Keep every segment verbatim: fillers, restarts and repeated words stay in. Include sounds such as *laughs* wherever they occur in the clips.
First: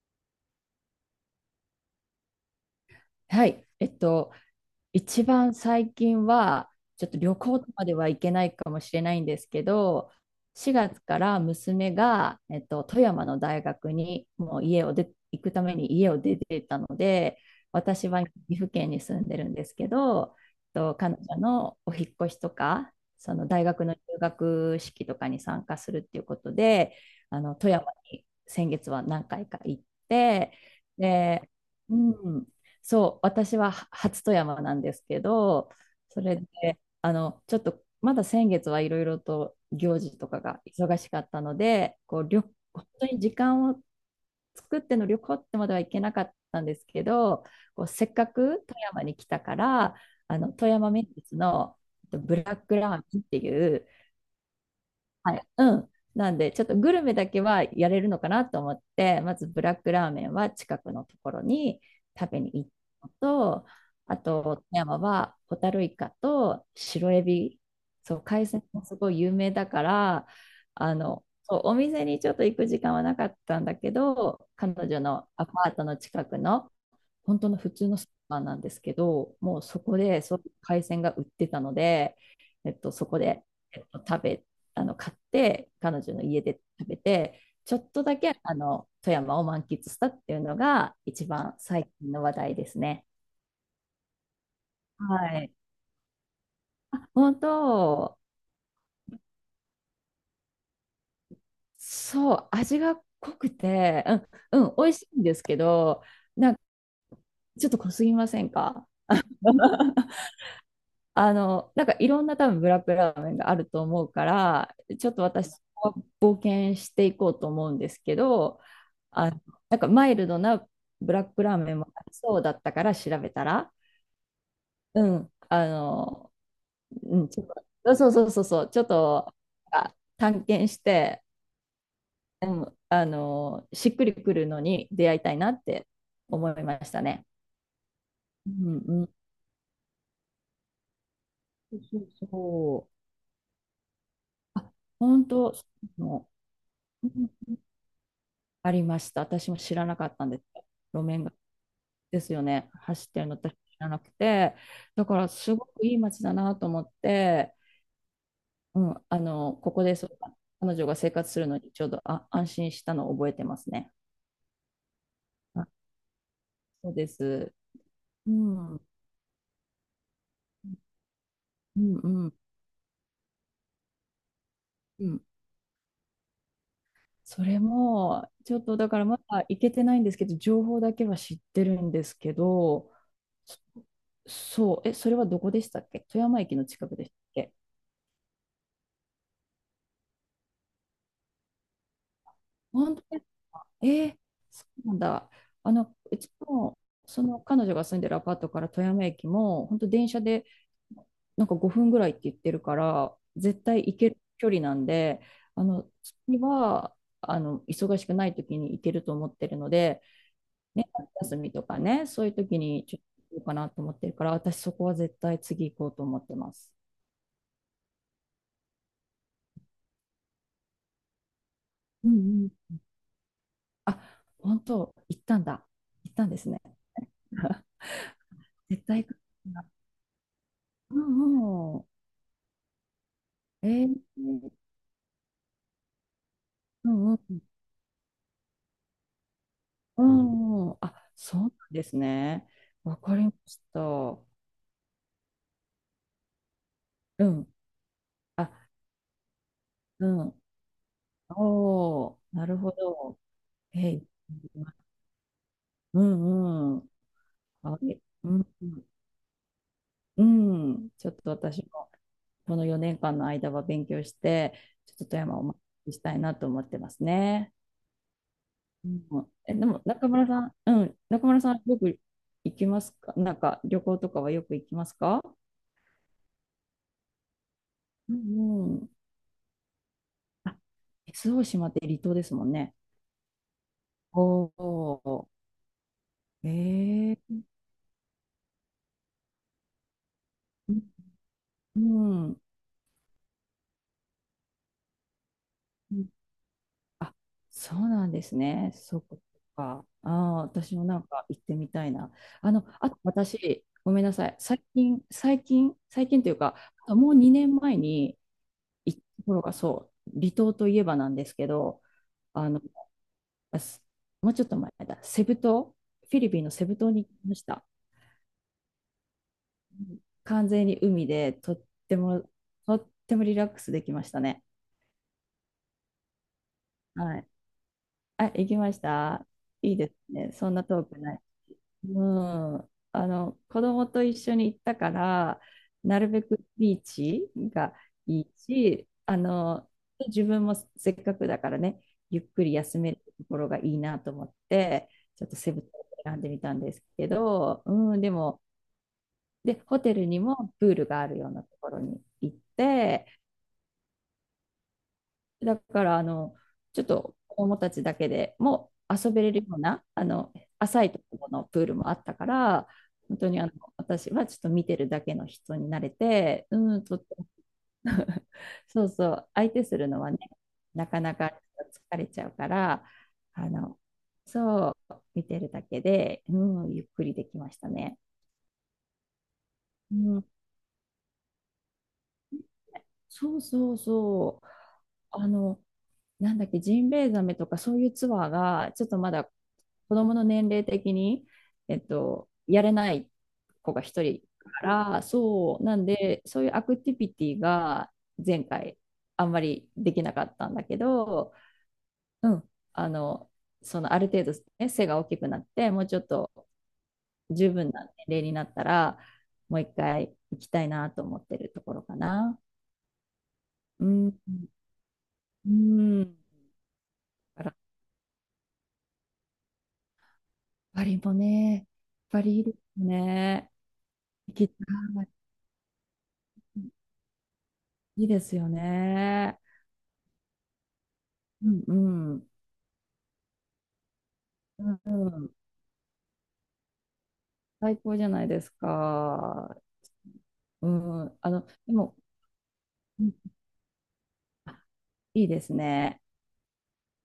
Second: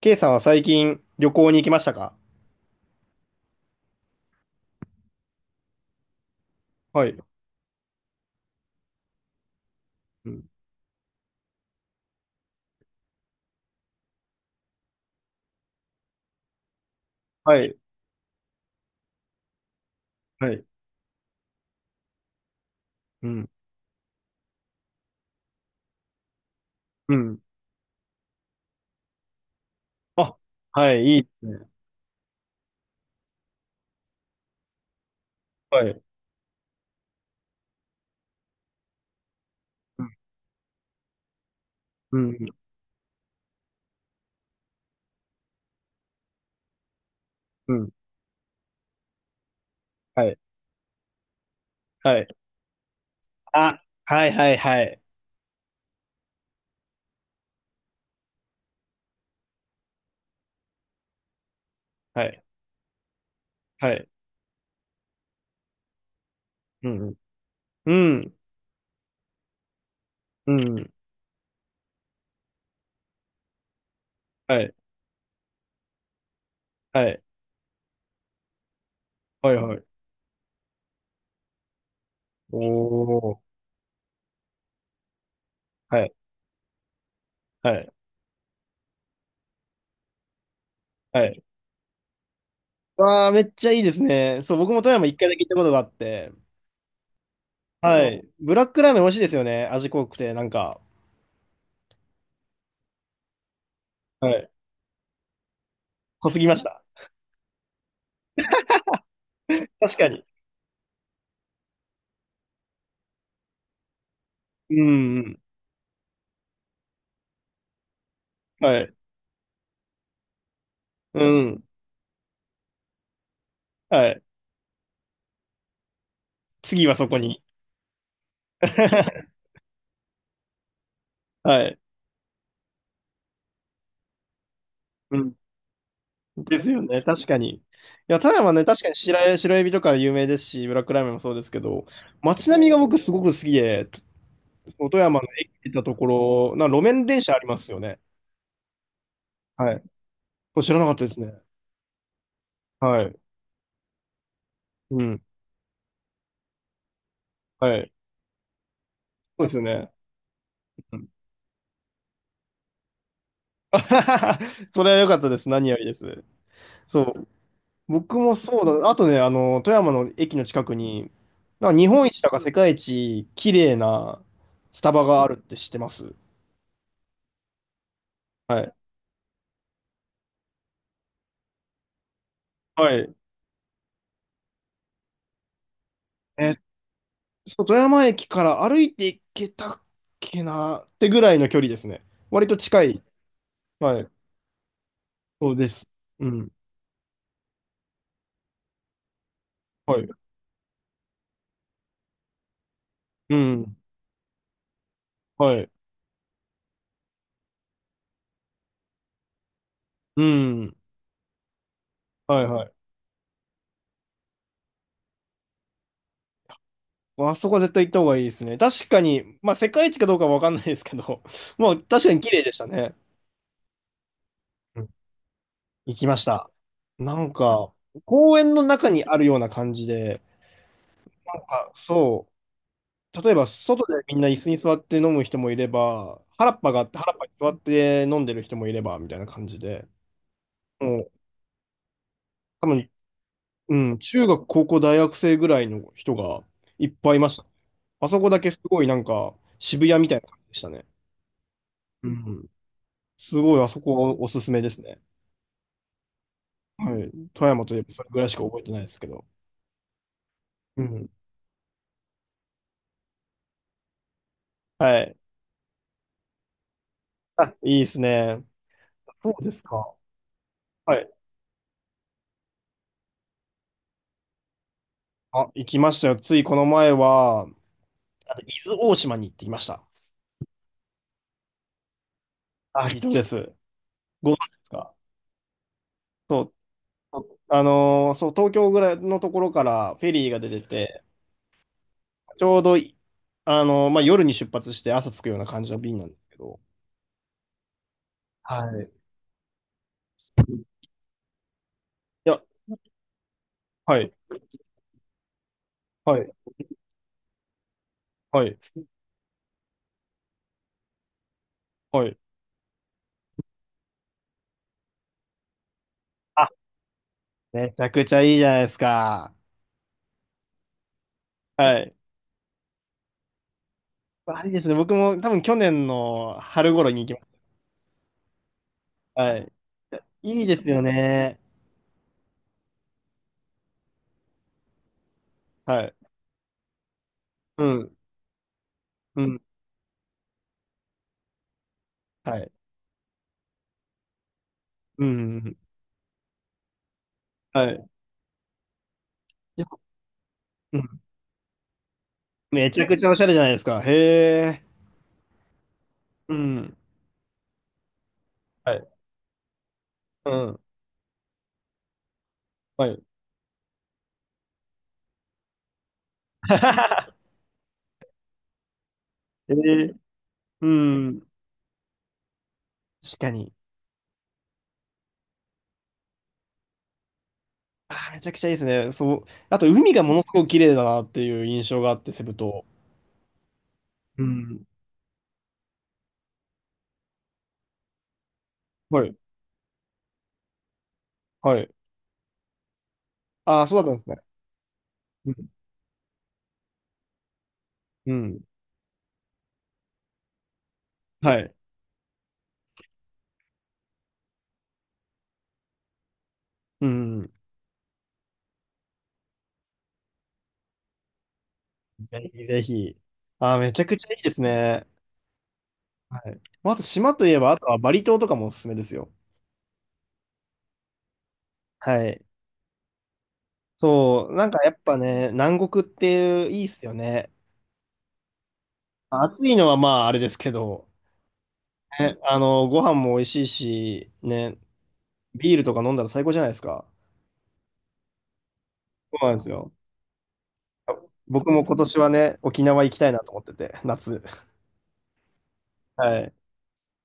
K さんは最近旅行に行きましたか？はい。えっと、一番最近は、ちはょっい。と旅行までは行けないかもしれないんですけど、うん。しがつから娘が、えっと、富山の大学にもう家を出、行くために家を出てたので、はい。私は岐阜県に住んでるんですけど、えはい。っと、彼女のお引っ越しとか、うそのん。大学の入学式とかに参加するっていうことで、うん。あの富山に先月は何回か行っあ、て、はい。いいですで、ね。うん、そう、私はは初富山なんですけど、はい。それで、あの、ちょっと、まだ先月はいろいろと行うん。事とかが忙しかったので、うこう、ん。旅、本当に時間を作っての旅行ってまではいけなかったんですけど、うこう、ん。せっかく富山に来たから、はい。あの、富山名物のえっはとい。ブラックラーメンっていあ、う、はいはいはい。はい。うん。なんで、ちょっとグルメだけはやれるのかなと思って、まずブラックラーメンは近くのところには食べい。に行ったのと、はい。あと、富山はホタルイカとう白ん。エビ、うそう、ん。海鮮もすごい有名だから、うん。うん。あの、そうお店にちょっと行く時間はなかったんだけど、は彼い。女のアパートの近くのはい。本当の普通のスーパーなんですけど、はいもうはそい。こでそういう海鮮が売ってたので、おえっと、そこー。で、えっと、食べ、あの、買って、彼はい。女の家で食べて、はちょっい。とだけ、あの、富山を満喫したっていうのがは一い。番最近の話題ですね。わー、めっちゃいいですね。そう、僕も富山一回だはけ行っい。たことがあって。本は当、い。ブラックラーメン美味しいですよね。味濃くて、なんか。そう、味が濃くて、はい。うん、うん、美味しいんですけど、濃すぎなんまかした。ちょっと濃すぎませんか？ 確 *laughs* かに。あの、なんかいろんな多分ブラックラーメンがあると思うかうら、ん。ちょっうとん。私、応援していこうと思うんですけど、はい。あ、なんかマイルドなブラッうクラーん。メンもありそうだったから調べたら、はい。うん、あの、次はそこうん、ちに。ょっと、そうそうそうそう、ちょっと *laughs* あ探検して、はい。あの、しっくりくるのに出う会いたん。いなって思でいすまよしね。たね。確かに。いや、富う山ね、確んかにうん。白え、白エビとか有名ですし、ブラックラーメンもそうですけそうど、そう街並みがそう。僕すごく好きで、とあ、その富山の本駅当、そ行ったとうこなの。ろ、な路面電車ありますよね。ありました。私もは知い。らなかったんです。これ知らなかっ路たです面が。ね。ですよね。は走っい。てるの私知らなくて。うだかん。ら、すごくいい街だなと思って、はい。うん、あそうでの、すよここね。でそう彼女うがん。 生活するのにちょうどあ安心したのを覚えてますね。*laughs* それは良かったです。あ、何よりです。そうそでう。す。僕うもそん。ううんだ。あとね、あの、富山の駅の近くに、なんかう日本一だんか世界一綺麗なスタバうん。があるって知ってます？それも、ちょはっい。とだからまだ行けてないんですけど、情報だけは知ってるんですけはど、い。そそう、え、それはどこでしたっけ？富山え駅っの近くでしたっけ？と、富山駅から歩いて行けたっけなってぐらいの距離ですね。割と近本い。当ですか？えはい。ーそうなんだ。そうであす。の、ううちん。もその彼女が住んでるアパートから富山駅も、本当はい。電車でなんかごふんぐらいって言ってるから、う絶ん。対行ける距離なんで、はあい。の、次は、あの、忙しくない時に行けると思ってるので、うん。ね、夏休みとかね、そういうはい時はい。にちょっと行こうかなと思ってるから、私そこは絶対次行こうと思ってます。あそこは絶対行った方がいいですね。確かに、まあ世界一かどうかはわかんないですけど、*laughs* まあ確うかんに綺麗うでしたん。ね。あ、本当、行ったんだ。行き行っましたんですた。ね。なん *laughs* か、公園の絶中に対行あく。るような感じで、うなんか、んうん。そう、例えばえ外ー、でみうんな椅子んに座って飲む人もいれば、原っぱがあうって、原っん。ぱに座って飲んでる人もいれば、みたいな感じで、うんうん。あ、もう、そうなんですね。多分、わかりましうた。ん、う中学、高校、大学生ぐらいの人がいっぱいいました。ん。あそこだあ、けすごいなんか、渋谷うみたいな感ん。じでしたね。おうお、なん。るほど。すごい、あそえい。こおすすめですね。うんうん。はい。富山とあ、いえばえ、それぐらいうしかん、覚えうてないん。ですけど。ううんん。ちょっと私も、このよねんかんの間は勉強して、ちょっはとい。富山をお待ちしたいなと思ってますね。あ、いいですね。うそん、うでえ、すでも、か。中村さん、うはん、い。中村さん、よく行きますか？なんか、旅行とかはよく行きますか？あ、行きましたよ。ついこの前は、うあの伊んう豆ん。大島に行ってきました。あ、伊豆大島って離島ですもんね。あ、離島です。ご存知おですか？お、そう。ええあのーそう、東京ぐらいのところからフェリーが出てうて、ん。ちょうどい、あのーまあ、夜に出発して朝着くような感じのう便なんんですけど。あ、そうなんですね。はい。そっいか。ああ、私もなんか行ってみたいな。や、あの、あと私、ごはめんい、なさい。最近、最近、最は近といい、うか、もうにねんまえにはい、行ったところがそう、離島といえばなんですけど、はい。あの、すもうちょっと前だ、セブ島、フィリピンあ、のセブ島に行きました。めちゃくちゃいいじゃないですか。完全に海でとっはい。てもとってもリラックスできましたあね。れですね。僕も多分去年の春頃に行きはましい。あ、行きました。た。はい。いいですいね。やいいそんでなすよ遠くない。ね。うん。あの、子供と一緒に行ったから、はい。なるべくビーチうがん、いいし、あうん、の、自分もせっかくだからね、ゆっはくい。り休めるところがいいなと思って、うちょっとセん。ブ島を選んでみたんですけど、はい。うん、でも、で、やっぱ、ホテルにもプーうルがん。あるようなところに行っめちゃくちて、ゃおしゃれじゃないですか。へえ。だから、あうの、ん。ちょっと子供たちだけでもはい。遊べれるような、あうの、ん。浅いところのプールもあったから、はい。本当にあの、私はちょっと見てるだけの人になれて、うん、とっても *laughs* *laughs* そうそう、相え手するーのはね、うなかなん。か疲れちゃうから、確かあに。の、そう、見てるだけで、うん、ゆっくりできましたあね。ー、めちゃくちゃいいですね。そう。あと、海うがものん、すごく綺麗だなっていう印象があって、セブ島。そうそううそう。ん。あの、なんだっけ、ジンベエザメとかそういうツアーが、ちょっとはまい。だ子供の年齢的に、はい。えっと、やれないああ、子そがうだったん一ですね。人から、うん。そう、なんで、そういうアクティビティがうん。前回あんまりできなかったんだけど、はい。うん、あの、そのある程度、ね、背が大きくなって、もうちょっとうん。十分な年齢になったら、もう一回行きたいなと思ってるところかぜな。ひぜひ。ああ、めちゃうくちゃん、いいですね。うん、はい。まああと、島といえだば、かあとはバリ島とかもおすすめですよ。パリもね、はパい。リいいですね。そ行う、なきんたかやっぱい。ね、南国っていいっすよね。いいですよね。暑いのはまああれですけど、うんうね、ん。あの、ご飯も美味しいし、ね、うんうん。ビールとか飲んだら最高じゃないですか。最高じゃないですそうなんですか。よ。うん。あの、僕もで今も、年はね、沖縄行きうたいんなと思ってて、夏。あいいですね。はい。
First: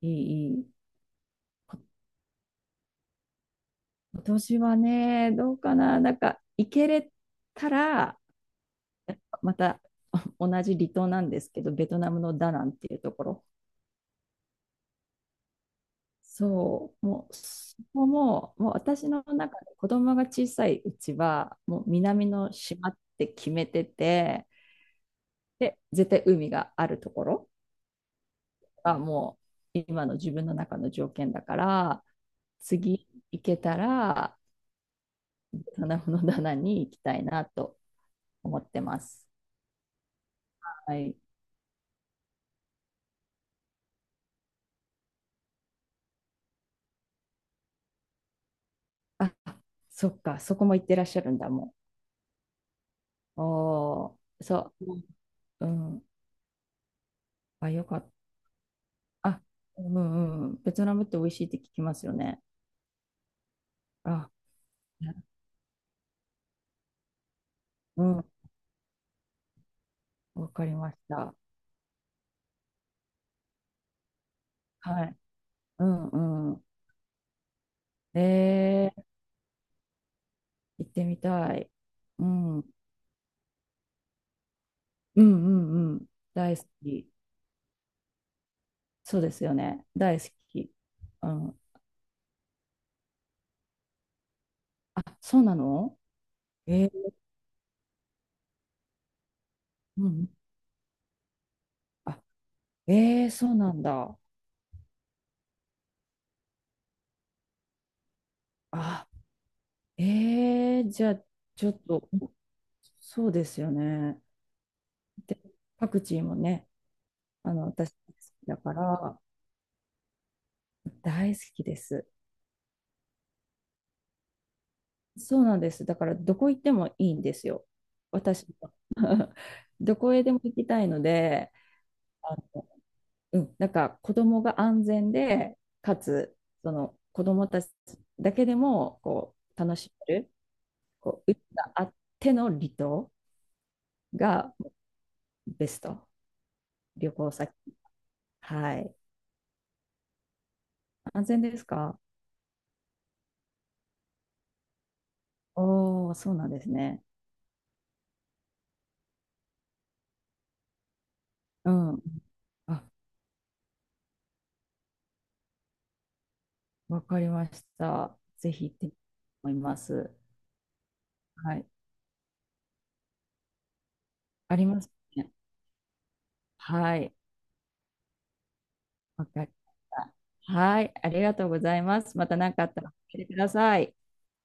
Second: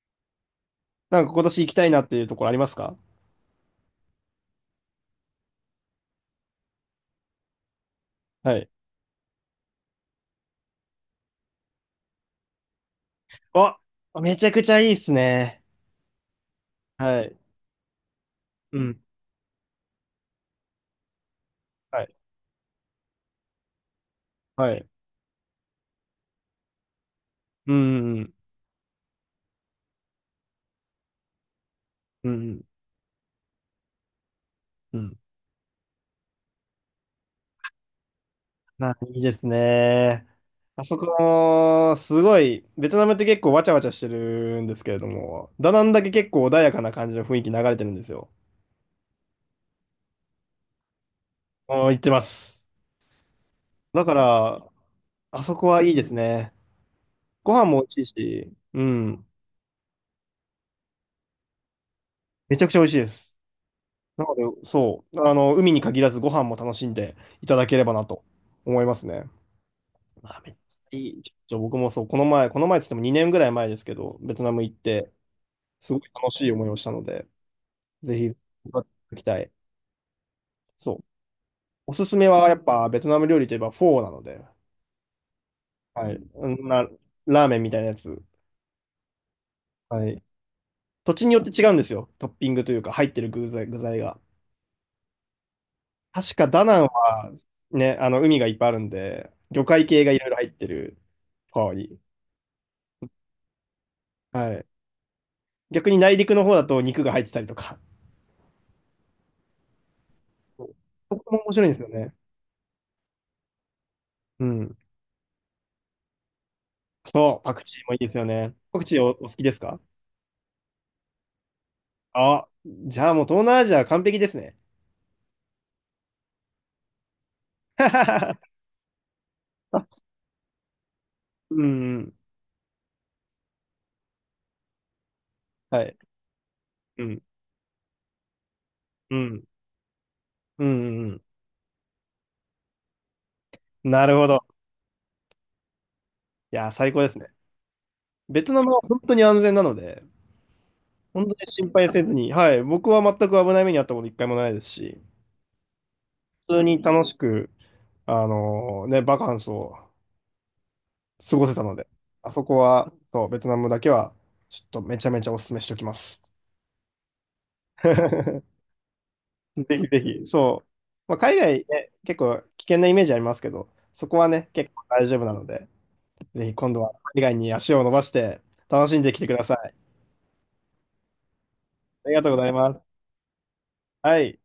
いい、いい。なんか今年行きたいなっていうところありますか？今年はね、どうかな。なんか、行けれたら、はい。また *laughs* 同じ離島なんですけど、ベトナムのダナンっていうところ、あ、めちゃくちゃいいっすね。そう、はもうい。そこも、もううん。私の中で子供が小さいうちは、もうはい。南の島って決めてて、はい。で、絶対海があるところうん。うん。がもう今の自分の中の条件だから、うん。次行けたら、うん。棚の棚に行きたいなと思ってまあ、まいいす。ですね。あはそい。こ、すごい、ベトナムって結構わちゃわちゃしてるんですけれども、ダナンだけ結構穏やかな感じの雰囲気流れてるんですよ。あ、そっか、そこも行ってらっしゃるんだもあー、行ってます。ん。だかおー、ら、そう、あそうこはいいん、ですね。ご飯あ、もよ美か味っしいし、うん、た。あ、うんうんうん、ベトナムって美味しいって聞きますよね。めちゃくちゃ美味しいです。なあ、ので、そねう、あの、海に限らずご飯も楽しんでいただければうなとん、思いますね。まあ、わめっちかりまゃしいい。ちょた。っと僕もそう、この前、この前って言ってもにねんぐらい前ですけど、ベトナム行っはて、い。うすごい楽しんいう思いをしたので、ぜん。ひ、行えー、きたい。行っそう。てみたい。おすすうめはやん、うっんぱベトナム料理といえばフォーなので、うんうん。はい。う大好ん、な、き。ラーメンみたいなやつ。そうですよね。は大い。好き。土地うによってん。違うんですよ。トッピングというか入ってる具材、具材が。あ、そうなの。確かダナンえー、はね、あの海がいっぱいあるんで、魚介系うがいろん。いろ入ってるフォーに。あ、えー、そうなんだ。はい。逆に内陸の方だと肉が入ってたりとか。あ、そう、えー、じゃそあ、こも面白ちいょんでっすよと、ね。そうですよね。うん。で、パクチーもね、そう、あパの、クチー私もいいで大好すよきね。だかパクチーお、おら、好きですか大好きです。あ、じゃあもう東南アジア完璧ですね。そうなんです。だからどこ行ってもいいんですよ。私 *laughs* は。*laughs* どこへでも行きたいので、うん、うん。あの、うん、なんか子供が安全で、はい。かつ、そのうん、子供たちだけでもうこん、う楽しめる、うん、うん。こう、うちがあっての離島なるほど。がベスト。いや、最高で旅すね。行先。ベトナムははい。本当に安全なので、本安当全にです心配か？せずに、はい、僕は全く危ない目に遭ったこと一回もないですし、おおー、そうなん普で通すにね。楽しく、あのーね、バカンスを過ごせたうので、ん。あそこあ、は、そう、ベトナムだけは、ちょっとめちゃめちゃお勧めしておきます。わかりました。*laughs* ぜひ行ってみたいと思いぜまひぜす。ひ、そう。まあ、海は外い。ね、結構危険なイメージありますけど、そこはね、あり結ま構す大丈夫ね。なので、ぜひ今度ははい。海外に足を伸ばして楽しんできてわくだかりさまい。した。はい、ありがとうございまありす。がまとうごたざい何かあっまたらす。教えてください。はい。